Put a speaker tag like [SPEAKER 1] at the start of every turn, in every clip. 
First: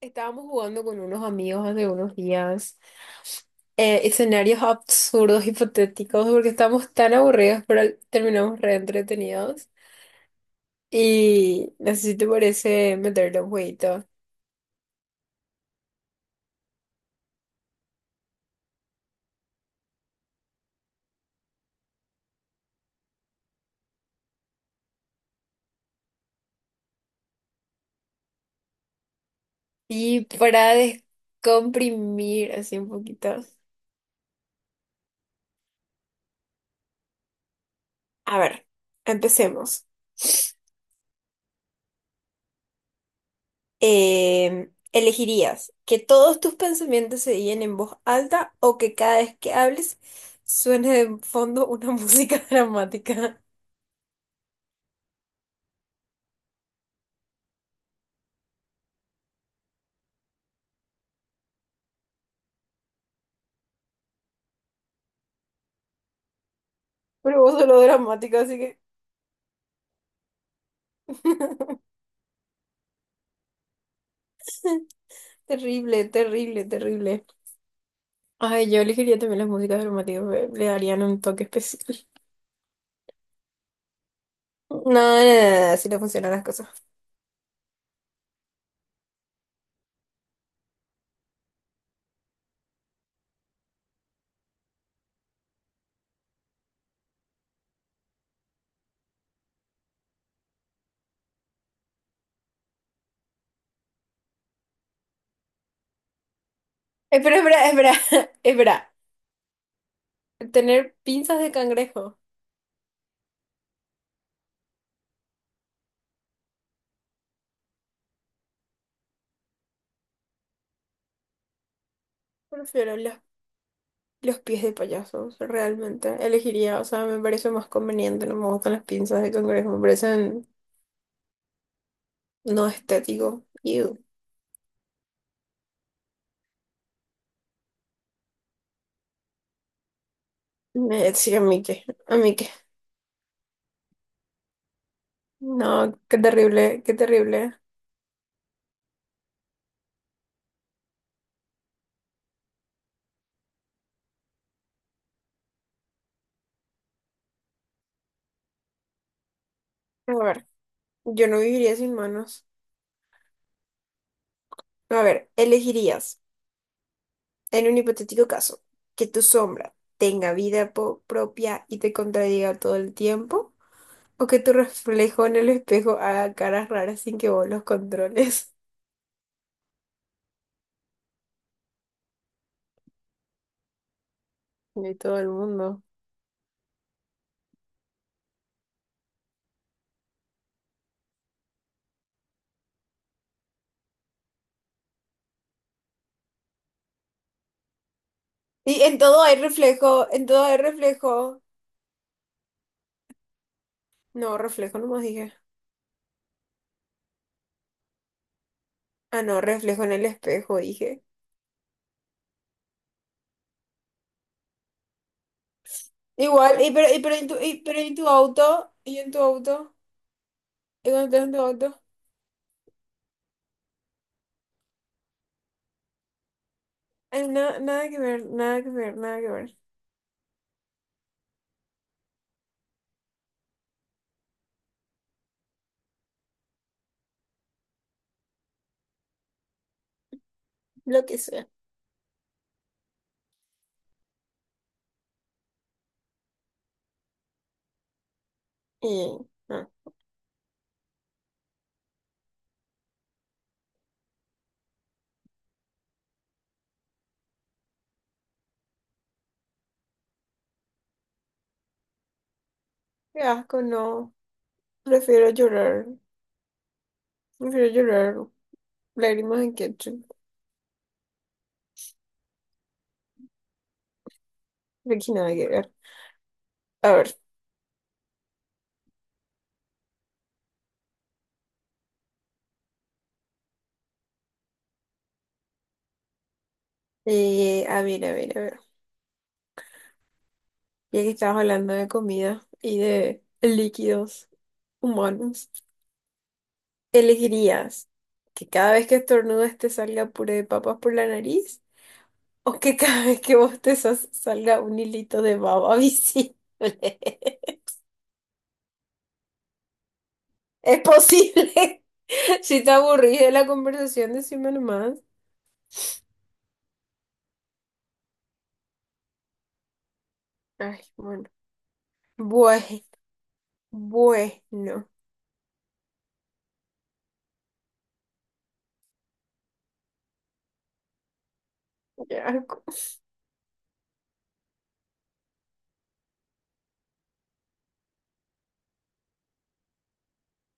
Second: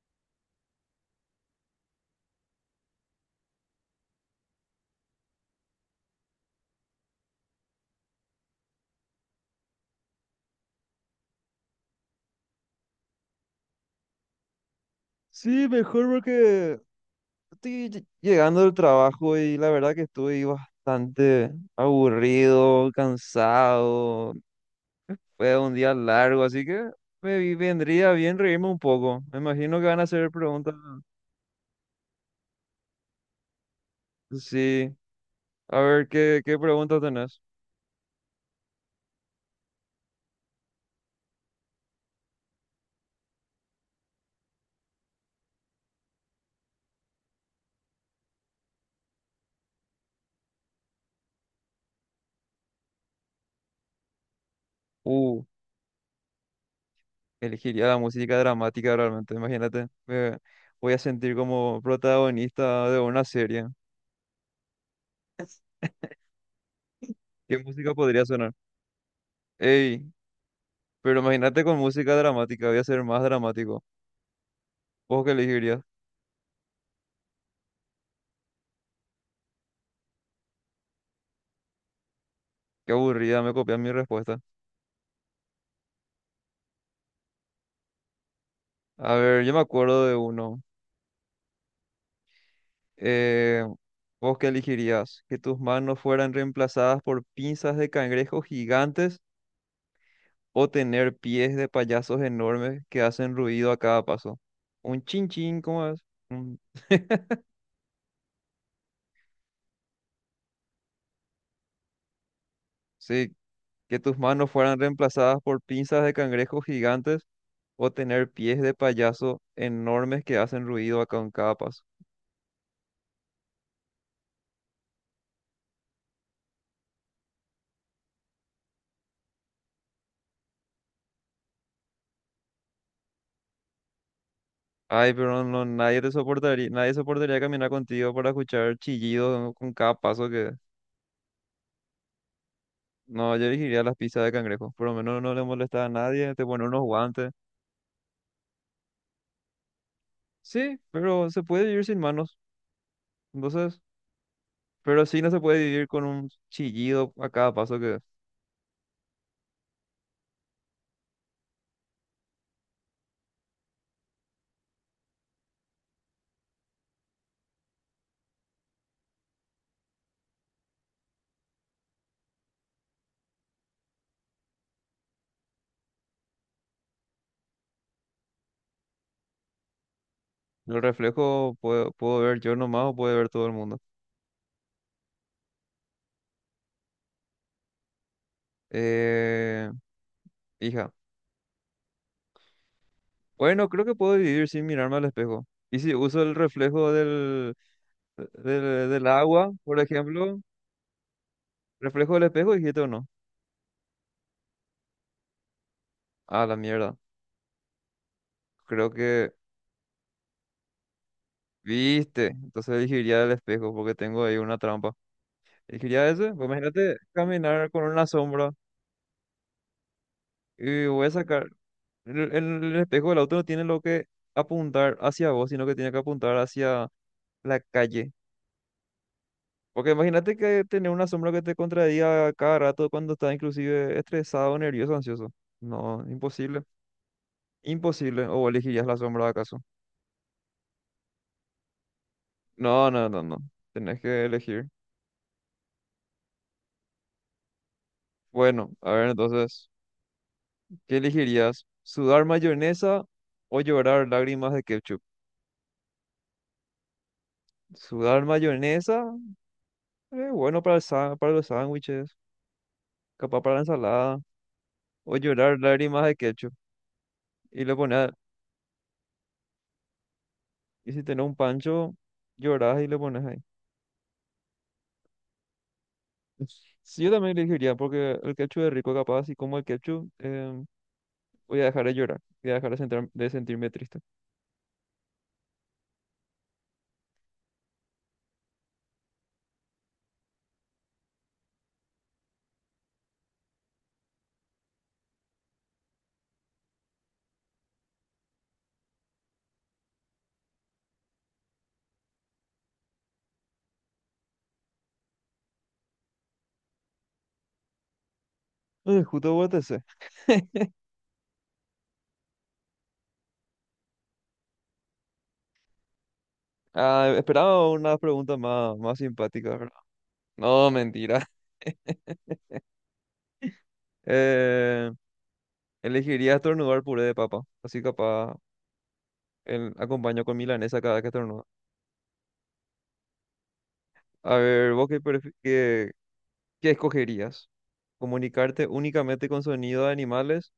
[SPEAKER 1] Estábamos jugando con unos amigos hace unos días, escenarios absurdos, hipotéticos, porque estábamos tan aburridos, pero terminamos re entretenidos. Y no sé si te parece meterle un jueguito.
[SPEAKER 2] Sí, mejor porque estoy llegando del trabajo y la verdad que estoy bastante aburrido, cansado. Fue un día largo, así que me vendría bien reírme un poco. Me imagino que van a
[SPEAKER 1] Y
[SPEAKER 2] hacer preguntas.
[SPEAKER 1] para descomprimir así un poquito.
[SPEAKER 2] Sí, a ver qué, preguntas tenés.
[SPEAKER 1] A ver, empecemos. ¿Elegirías que todos tus pensamientos se digan en voz alta o que cada vez que hables suene de fondo una música dramática?
[SPEAKER 2] Uh, Elegiría la música dramática realmente, imagínate. Me voy a sentir como protagonista de una serie.
[SPEAKER 1] Pero vos
[SPEAKER 2] ¿Qué
[SPEAKER 1] sos lo
[SPEAKER 2] música podría
[SPEAKER 1] dramática,
[SPEAKER 2] sonar?
[SPEAKER 1] así que...
[SPEAKER 2] Ey. Pero imagínate con música dramática, voy a ser más dramático. ¿Vos qué elegirías?
[SPEAKER 1] Terrible, terrible, terrible. Ay, yo elegiría también las músicas dramáticas, le darían un toque especial.
[SPEAKER 2] Qué aburrida, me copian mi respuesta.
[SPEAKER 1] No, no, no, no, así no funcionan las cosas.
[SPEAKER 2] A ver, yo me acuerdo de uno. Eh, ¿Vos qué elegirías? ¿Que tus manos fueran reemplazadas por pinzas de cangrejos gigantes o tener pies de payasos enormes que hacen ruido a cada paso? Un chin chin, ¿cómo es? Un-
[SPEAKER 1] Espera, espera, espera, espera. Tener pinzas de cangrejo.
[SPEAKER 2] Sí, que tus manos fueran reemplazadas por pinzas de cangrejos gigantes o tener pies de payaso enormes que hacen ruido a con cada paso.
[SPEAKER 1] Prefiero los pies de payasos, realmente. Elegiría, o sea, me parece más conveniente, no me gustan las pinzas de cangrejo, me parecen no estético. Ew.
[SPEAKER 2] Ay, pero no, nadie te soportaría, nadie soportaría caminar contigo para escuchar chillidos con cada paso que...
[SPEAKER 1] Me decía a mí que, a mí que.
[SPEAKER 2] No, yo elegiría las pizzas de cangrejo. Por lo menos no le molesta a
[SPEAKER 1] No, qué
[SPEAKER 2] nadie, te pone unos
[SPEAKER 1] terrible, qué
[SPEAKER 2] guantes.
[SPEAKER 1] terrible.
[SPEAKER 2] Sí, pero se puede vivir sin manos. Entonces, pero sí no se puede vivir con un chillido a cada paso que...
[SPEAKER 1] A ver. Yo no viviría sin manos. No, a ver, elegirías, en un hipotético caso, que tu sombra tenga vida propia y te contradiga todo el tiempo, o que tu reflejo en el espejo haga caras raras sin que vos los controles.
[SPEAKER 2] El reflejo puedo ver yo nomás o puede ver todo el mundo.
[SPEAKER 1] De todo el mundo.
[SPEAKER 2] Eh, Hija. Bueno, creo que puedo vivir sin mirarme al espejo. Y si uso el reflejo
[SPEAKER 1] Y en
[SPEAKER 2] del
[SPEAKER 1] todo hay
[SPEAKER 2] agua, por
[SPEAKER 1] reflejo, en
[SPEAKER 2] ejemplo...
[SPEAKER 1] todo hay reflejo.
[SPEAKER 2] Reflejo del espejo, dijiste o no.
[SPEAKER 1] No, reflejo nomás dije.
[SPEAKER 2] Ah, la mierda. Creo
[SPEAKER 1] Ah,
[SPEAKER 2] que
[SPEAKER 1] no, reflejo en el espejo dije.
[SPEAKER 2] viste. Entonces elegiría el espejo porque tengo ahí una trampa. Elegiría ese. Pues
[SPEAKER 1] Igual,
[SPEAKER 2] imagínate
[SPEAKER 1] y
[SPEAKER 2] caminar
[SPEAKER 1] pero
[SPEAKER 2] con
[SPEAKER 1] en
[SPEAKER 2] una
[SPEAKER 1] tu
[SPEAKER 2] sombra
[SPEAKER 1] auto,
[SPEAKER 2] y
[SPEAKER 1] y cuando
[SPEAKER 2] voy a
[SPEAKER 1] estás en tu
[SPEAKER 2] sacar.
[SPEAKER 1] auto.
[SPEAKER 2] El, el- el espejo del auto no tiene lo que apuntar hacia vos, sino que tiene que apuntar hacia
[SPEAKER 1] Ay,
[SPEAKER 2] la
[SPEAKER 1] nada que
[SPEAKER 2] calle.
[SPEAKER 1] ver, nada que ver, nada que ver.
[SPEAKER 2] Porque imagínate que tener una sombra que te contradiga cada rato cuando estás inclusive estresado, nervioso, ansioso. No, imposible. Imposible. ¿O elegirías la sombra acaso?
[SPEAKER 1] Lo que sea.
[SPEAKER 2] No, no, no, no. Tenés que elegir. Bueno, a ver
[SPEAKER 1] Y, ah,
[SPEAKER 2] entonces, ¿qué elegirías? ¿Sudar mayonesa o llorar lágrimas de ketchup? Sudar mayonesa, bueno para para los sándwiches,
[SPEAKER 1] qué
[SPEAKER 2] capaz para la
[SPEAKER 1] asco, no.
[SPEAKER 2] ensalada, o
[SPEAKER 1] Prefiero
[SPEAKER 2] llorar
[SPEAKER 1] llorar.
[SPEAKER 2] lágrimas de ketchup. Y
[SPEAKER 1] Prefiero
[SPEAKER 2] le pones,
[SPEAKER 1] llorar lágrimas en ketchup.
[SPEAKER 2] y si tenés un pancho, llorás y le pones ahí.
[SPEAKER 1] De que nada que ver. A
[SPEAKER 2] Sí,
[SPEAKER 1] ver,
[SPEAKER 2] yo también elegiría porque el ketchup es rico, capaz, y como el ketchup, voy a dejar de llorar, voy a dejar de sentirme triste.
[SPEAKER 1] a ver, a ver, a ver. Ya que estabas hablando de comida y de líquidos humanos, ¿elegirías que cada vez que estornudes te salga puré de papas por la nariz o que cada vez que bostezas salga un hilito de baba visible?
[SPEAKER 2] Justo votese.
[SPEAKER 1] Es posible. Si te aburrís de la conversación, decime nomás.
[SPEAKER 2] Ah, esperaba una pregunta más, más simpática, ¿verdad? No,
[SPEAKER 1] Ay,
[SPEAKER 2] mentira.
[SPEAKER 1] bueno. Bueno, bueno.
[SPEAKER 2] Eh, Elegiría estornudar puré de papa. Así capaz el, acompaño con milanesa cada que estornudo.
[SPEAKER 1] Ya.
[SPEAKER 2] A ver, ¿vos qué, escogerías? ¿Comunicarte únicamente con sonido de animales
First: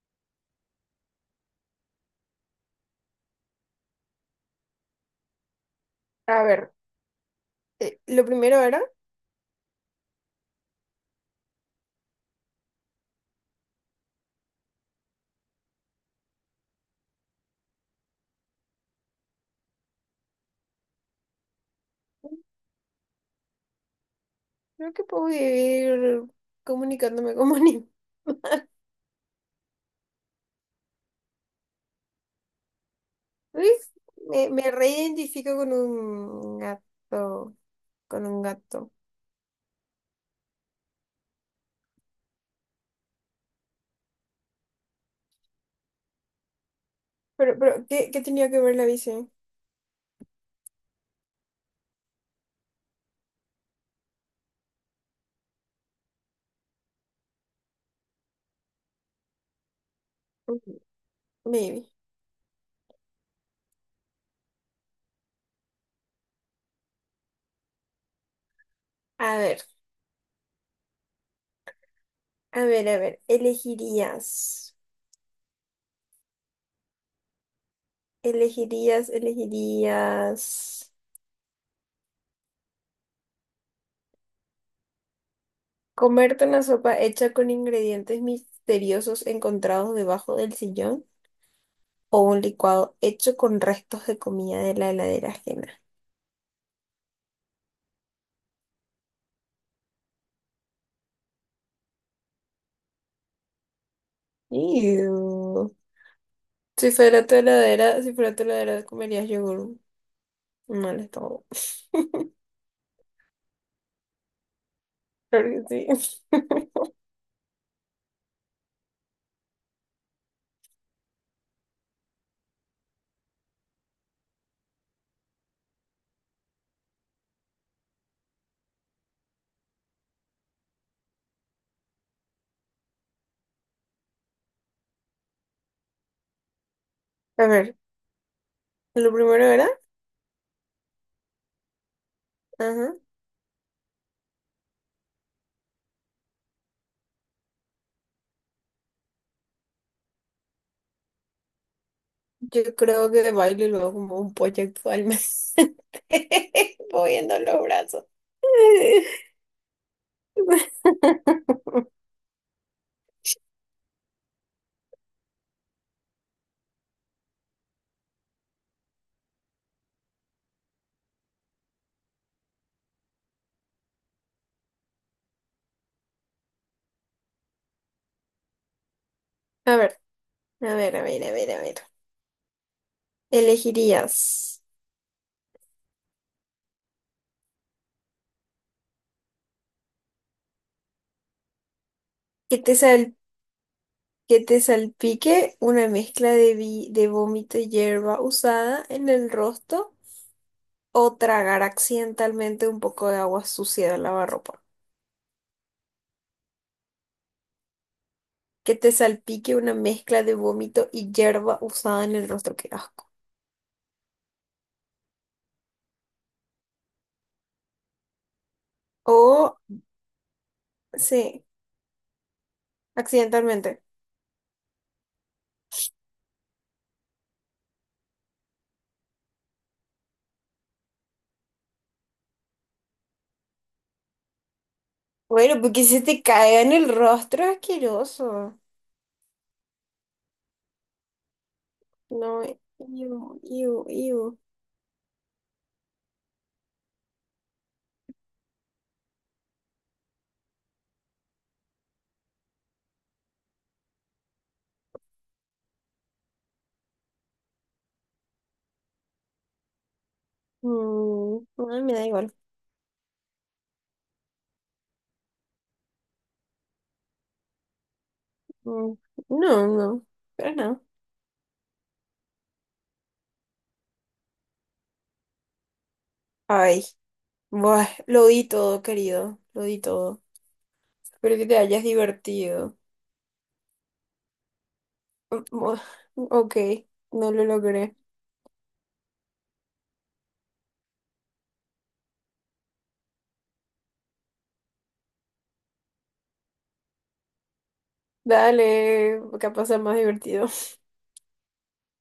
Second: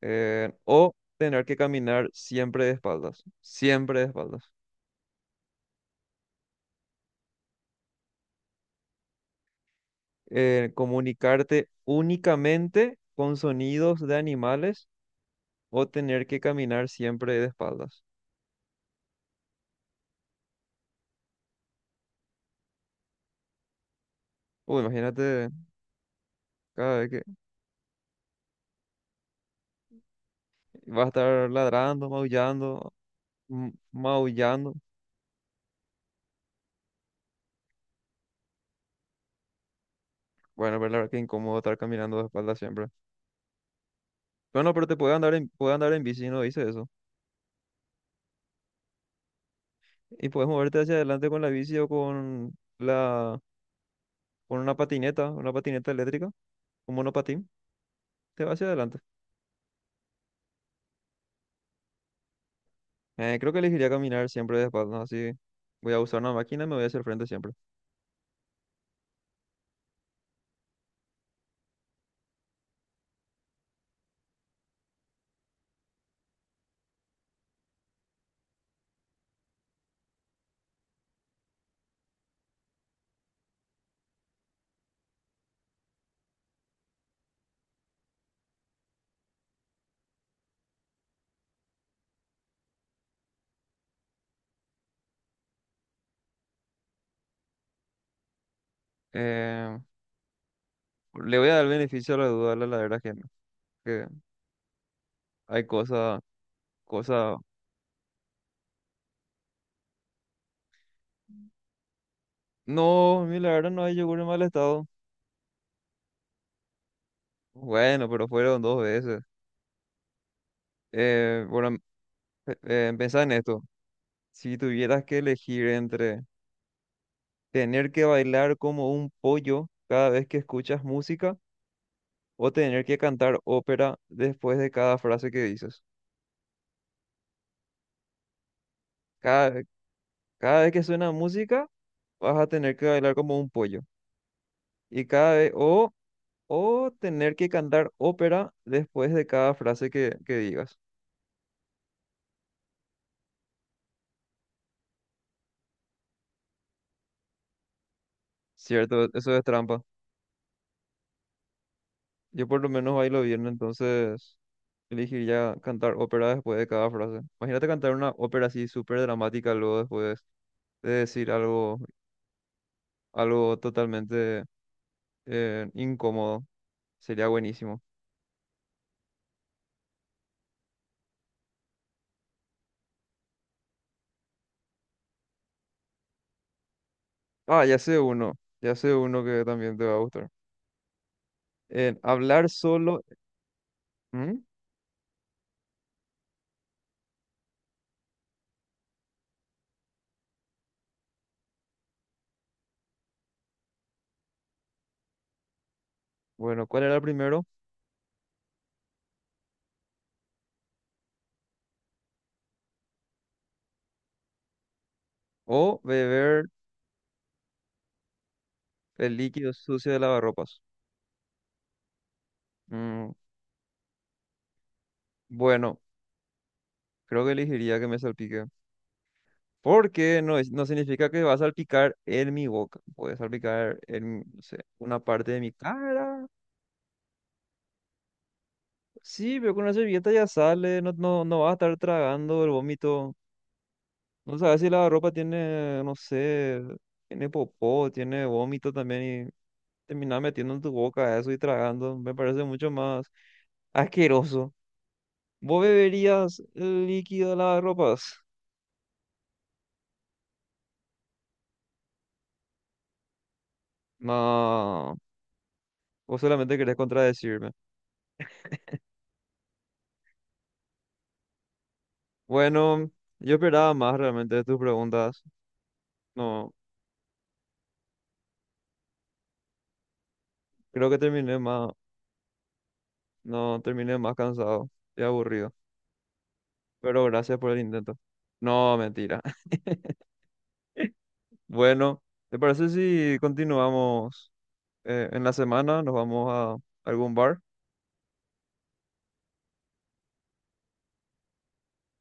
[SPEAKER 2] o tener que caminar siempre de espaldas? Siempre de espaldas.
[SPEAKER 1] A ver, lo primero era,
[SPEAKER 2] ¿Comunicarte únicamente con sonidos de animales o tener que caminar siempre de espaldas? Uy,
[SPEAKER 1] creo que puedo
[SPEAKER 2] imagínate
[SPEAKER 1] vivir
[SPEAKER 2] cada vez que
[SPEAKER 1] comunicándome como animal.
[SPEAKER 2] va a estar ladrando, maullando.
[SPEAKER 1] Me
[SPEAKER 2] Maullando.
[SPEAKER 1] reidentifico con un gato, con un gato.
[SPEAKER 2] Bueno, pero la verdad que incómodo estar caminando de espalda siempre. Bueno, pero te puede andar en bici, no dice eso.
[SPEAKER 1] ¿Qué, qué tenía que ver la bici?
[SPEAKER 2] Y puedes moverte hacia adelante con la bici o con la, con una patineta eléctrica, un monopatín, te va hacia adelante.
[SPEAKER 1] Ujú. Maybe.
[SPEAKER 2] Creo que elegiría caminar siempre de espalda, así voy a usar una máquina y me voy hacia el frente siempre.
[SPEAKER 1] A ver, a ver, a ver. Elegirías comerte una sopa hecha con ingredientes misteriosos encontrados debajo del sillón, o un licuado hecho con restos de comida de la heladera ajena.
[SPEAKER 2] Eh, Le voy a dar el beneficio a la duda a la ladera ajena, que hay
[SPEAKER 1] Ew.
[SPEAKER 2] cosas,
[SPEAKER 1] Si fuera tu
[SPEAKER 2] cosas.
[SPEAKER 1] heladera, si fuera tu heladera, comerías yogur. Mal estado.
[SPEAKER 2] No, mi ladera no hay yogur en mal estado.
[SPEAKER 1] Claro que sí.
[SPEAKER 2] Bueno, pero fueron dos veces. Eh, bueno, Pensá en esto. Si tuvieras que elegir entre tener que bailar como un pollo cada vez que escuchas música o tener que cantar ópera después de cada frase que dices.
[SPEAKER 1] A ver, lo primero
[SPEAKER 2] Cada,
[SPEAKER 1] era,
[SPEAKER 2] Cada vez que suena música, vas a tener que
[SPEAKER 1] ajá,
[SPEAKER 2] bailar como un pollo. Y cada vez, o tener que cantar ópera después de cada frase que digas.
[SPEAKER 1] yo creo que de baile luego como un pollo actualmente, moviendo los brazos.
[SPEAKER 2] Cierto, eso es trampa. Yo por lo menos bailo bien, entonces elegir cantar ópera después de cada frase. Imagínate cantar una ópera así súper dramática luego después de decir algo, totalmente incómodo. Sería buenísimo.
[SPEAKER 1] A ver, a ver, a ver, a ver, a ver. ¿Elegirías
[SPEAKER 2] Ah, ya sé uno que también te va a gustar. En hablar
[SPEAKER 1] que te
[SPEAKER 2] solo.
[SPEAKER 1] sal
[SPEAKER 2] ¿Mm?
[SPEAKER 1] que te salpique una mezcla de, de vómito y hierba usada en el rostro, o tragar accidentalmente un poco de agua sucia del lavarropa?
[SPEAKER 2] Bueno, ¿cuál era el primero?
[SPEAKER 1] Que te salpique una mezcla de vómito y hierba usada en el rostro, qué asco.
[SPEAKER 2] O beber el líquido
[SPEAKER 1] O,
[SPEAKER 2] sucio de lavarropas.
[SPEAKER 1] sí,
[SPEAKER 2] Mm,
[SPEAKER 1] accidentalmente.
[SPEAKER 2] bueno, creo que elegiría que me salpique. Porque no, no significa que va a salpicar en mi boca. Puede salpicar en, no sé, una parte de mi
[SPEAKER 1] Bueno, porque se te
[SPEAKER 2] cara.
[SPEAKER 1] caiga en el rostro, asqueroso.
[SPEAKER 2] Sí, pero con una servilleta ya sale. No, no, no vas a estar
[SPEAKER 1] No,
[SPEAKER 2] tragando el vómito.
[SPEAKER 1] iu, iu, iu.
[SPEAKER 2] No sabes si la ropa tiene, no sé, tiene popó, tiene vómito también. Y terminar metiendo en tu boca eso y tragando. Me parece mucho más asqueroso. ¿Vos beberías el líquido de las ropas?
[SPEAKER 1] Mm, no, me da igual.
[SPEAKER 2] No. ¿O solamente querés contradecirme?
[SPEAKER 1] Mm, no, no, pero no.
[SPEAKER 2] Bueno, yo esperaba más realmente de tus preguntas. No,
[SPEAKER 1] Ay. Buah, lo di todo, querido, lo di todo.
[SPEAKER 2] creo que
[SPEAKER 1] Espero
[SPEAKER 2] terminé
[SPEAKER 1] que te
[SPEAKER 2] más,
[SPEAKER 1] hayas divertido.
[SPEAKER 2] no, terminé más cansado y
[SPEAKER 1] Mm,
[SPEAKER 2] aburrido.
[SPEAKER 1] buah, ok,
[SPEAKER 2] Pero
[SPEAKER 1] no
[SPEAKER 2] gracias
[SPEAKER 1] lo
[SPEAKER 2] por el intento.
[SPEAKER 1] logré.
[SPEAKER 2] No, mentira. Bueno, ¿te parece si continuamos en la semana? ¿Nos vamos a algún bar?
[SPEAKER 1] Dale, capaz sea más divertido.